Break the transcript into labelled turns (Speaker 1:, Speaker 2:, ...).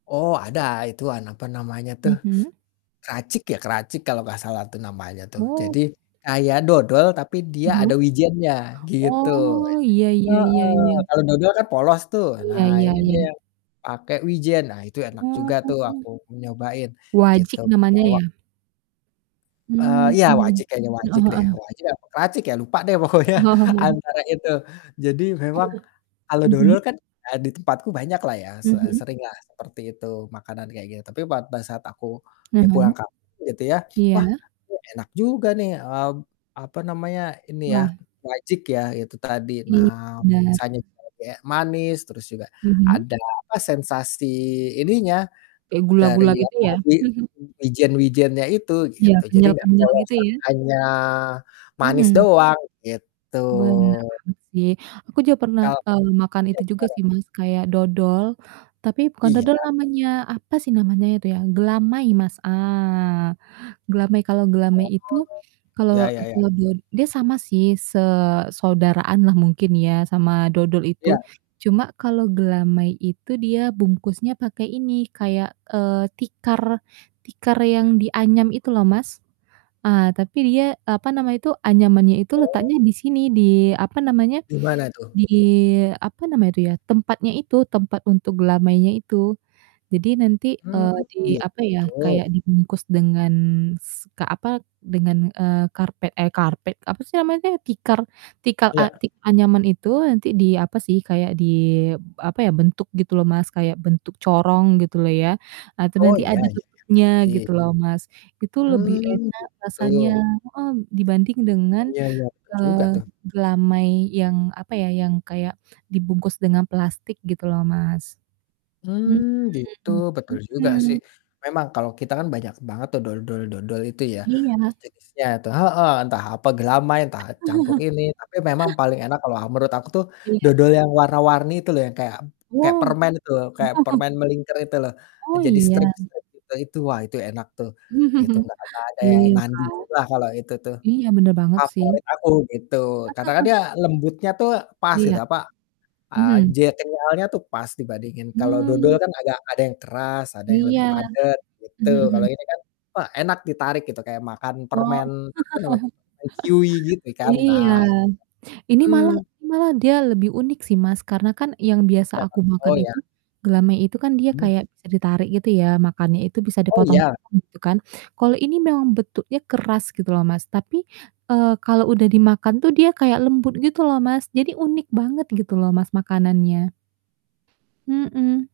Speaker 1: Oh, ada. Itu an apa namanya tuh
Speaker 2: Mhm.
Speaker 1: kracik ya? Kracik kalau nggak salah tuh namanya tuh.
Speaker 2: Oh.
Speaker 1: Jadi kayak dodol tapi dia
Speaker 2: Mhm.
Speaker 1: ada wijennya, gitu.
Speaker 2: Oh, iya iya
Speaker 1: Heeh,
Speaker 2: iya iya.
Speaker 1: kalau dodol kan polos tuh,
Speaker 2: Iya
Speaker 1: nah
Speaker 2: iya
Speaker 1: ini
Speaker 2: iya.
Speaker 1: dia pakai wijen. Nah itu enak juga tuh
Speaker 2: Oh.
Speaker 1: aku nyobain, gitu.
Speaker 2: Wajik namanya
Speaker 1: Bawa
Speaker 2: ya?
Speaker 1: Eee,
Speaker 2: Hmm,
Speaker 1: iya wajik
Speaker 2: mhm.
Speaker 1: kayaknya wajik
Speaker 2: Heeh
Speaker 1: deh,
Speaker 2: heeh.
Speaker 1: wajik apa kracik ya lupa deh, pokoknya
Speaker 2: Heeh.
Speaker 1: antara itu. Jadi memang kalau dodol
Speaker 2: Mhm.
Speaker 1: kan, ah, di tempatku banyaklah ya, se
Speaker 2: Mhm.
Speaker 1: seringlah seperti itu, makanan kayak gitu. Tapi pada saat aku, ya pulang
Speaker 2: Mhm.
Speaker 1: kampung gitu ya,
Speaker 2: Iya.
Speaker 1: "Wah, kok enak juga nih," eee, apa namanya, ini ya,
Speaker 2: Wah.
Speaker 1: wajik, ya, itu tadi.
Speaker 2: Ini
Speaker 1: Nah
Speaker 2: benar.
Speaker 1: rasanya itu lebih kayak manis, terus juga
Speaker 2: Mhm.
Speaker 1: ada apa, sensasi ininya
Speaker 2: Kayak
Speaker 1: dari
Speaker 2: gula-gula gitu
Speaker 1: apa,
Speaker 2: ya?
Speaker 1: wi wijen-wijennya itu
Speaker 2: Iya,
Speaker 1: gitu. Jadi nggak
Speaker 2: kenyal-kenyal gitu
Speaker 1: polosan,
Speaker 2: ya?
Speaker 1: hanya manis
Speaker 2: Mhm.
Speaker 1: doang, gitu.
Speaker 2: Bener banget sih. Aku juga pernah,
Speaker 1: Kal
Speaker 2: eee, makan
Speaker 1: iya,
Speaker 2: itu juga
Speaker 1: gimana?
Speaker 2: sih, Mas, kayak dodol, tapi bukan
Speaker 1: Iya.
Speaker 2: dodol namanya. Apa sih namanya itu, ya? Gelamai, Mas. Ah! Gelamai. Kalau gelamai
Speaker 1: Oh,
Speaker 2: itu
Speaker 1: ya
Speaker 2: kalau
Speaker 1: ya ya.
Speaker 2: kalau do dia sama sih, se saudaraanlah mungkin ya sama dodol itu.
Speaker 1: Iya.
Speaker 2: Cuma kalau gelamai itu dia bungkusnya pakai ini kayak, eee, tikar tikar yang dianyam itu loh, Mas. Ah, tapi dia, apa nama itu, anyamannya itu
Speaker 1: Oh.
Speaker 2: letaknya di sini, di apa namanya,
Speaker 1: Di mana tuh?
Speaker 2: di apa namanya itu ya, tempatnya itu, tempat untuk gelamainya itu. Jadi nanti,
Speaker 1: Hmm,
Speaker 2: eee, di apa ya,
Speaker 1: gitu.
Speaker 2: kayak dibungkus dengan s ka apa, dengan, eee, karpet eh karpet, apa sih namanya tuh? Tikar tikar a
Speaker 1: Iya.
Speaker 2: tik anyaman itu. Nanti di apa sih, kayak di apa ya, bentuk gitu loh, Mas, kayak bentuk corong gitu loh ya. Ah, itu
Speaker 1: Oh,
Speaker 2: nanti
Speaker 1: iya
Speaker 2: ada
Speaker 1: iya,
Speaker 2: tutupnya gitu
Speaker 1: pasti.
Speaker 2: loh, Mas. Itu lebih
Speaker 1: Mmm,
Speaker 2: enak rasanya,
Speaker 1: gitu.
Speaker 2: heeh, dibanding dengan,
Speaker 1: Iya iya iya, betul juga
Speaker 2: eee,
Speaker 1: tuh.
Speaker 2: gelamai yang apa ya, yang kayak dibungkus dengan plastik gitu loh, Mas. Mhm,
Speaker 1: Mmm, gitu, betul juga sih.
Speaker 2: mhm.
Speaker 1: Memang kalau kita kan banyak banget tuh dodol-dodol itu ya,
Speaker 2: Iya.
Speaker 1: sejenisnya itu, heeh, entah apa gelamai, entah campur ini. Tapi memang paling enak kalau, eee, menurut aku tuh
Speaker 2: Iya.
Speaker 1: dodol yang warna-warni itu loh, yang kayak kayak
Speaker 2: Wow.
Speaker 1: permen itu loh, kayak permen melingker itu loh, eee,
Speaker 2: Oh,
Speaker 1: jadi
Speaker 2: iya?
Speaker 1: strip-strip itu. Itu, wah itu enak tuh gitu, nggak nggak ada yang
Speaker 2: Iya kan.
Speaker 1: nandinginlah kalau itu tuh,
Speaker 2: Iya, bener banget sih.
Speaker 1: favorit aku, gitu. Karena kan dia lembutnya tuh pas gitu,
Speaker 2: Iya.
Speaker 1: apa, eee,
Speaker 2: Mhm.
Speaker 1: je kenyalnya tuh pas dibandingin kalau dodol
Speaker 2: Hmm.
Speaker 1: kan agak ada yang keras, ada yang
Speaker 2: Iya.
Speaker 1: lebih padat gitu.
Speaker 2: Mhm
Speaker 1: Kalau
Speaker 2: mhm.
Speaker 1: ini kan, wah enak ditarik gitu, kayak makan
Speaker 2: Oh,
Speaker 1: permen apa nama [unintelligible] chewy gitu kan. Nah
Speaker 2: iya.
Speaker 1: itu.
Speaker 2: Ini malah
Speaker 1: Mhm.
Speaker 2: malah dia lebih unik sih, Mas, karena kan yang biasa aku
Speaker 1: [unintelligible] Oh,
Speaker 2: makan
Speaker 1: iya.
Speaker 2: itu, gelamai itu kan dia
Speaker 1: Hmm.
Speaker 2: kayak bisa ditarik gitu ya, makannya itu bisa
Speaker 1: Oh, iya?
Speaker 2: dipotong-potong gitu kan. Kalau ini memang bentuknya keras gitu loh, Mas, tapi, eee, kalau udah dimakan tuh dia kayak lembut gitu loh, Mas. Jadi unik banget gitu loh, Mas, makanannya. Mhm.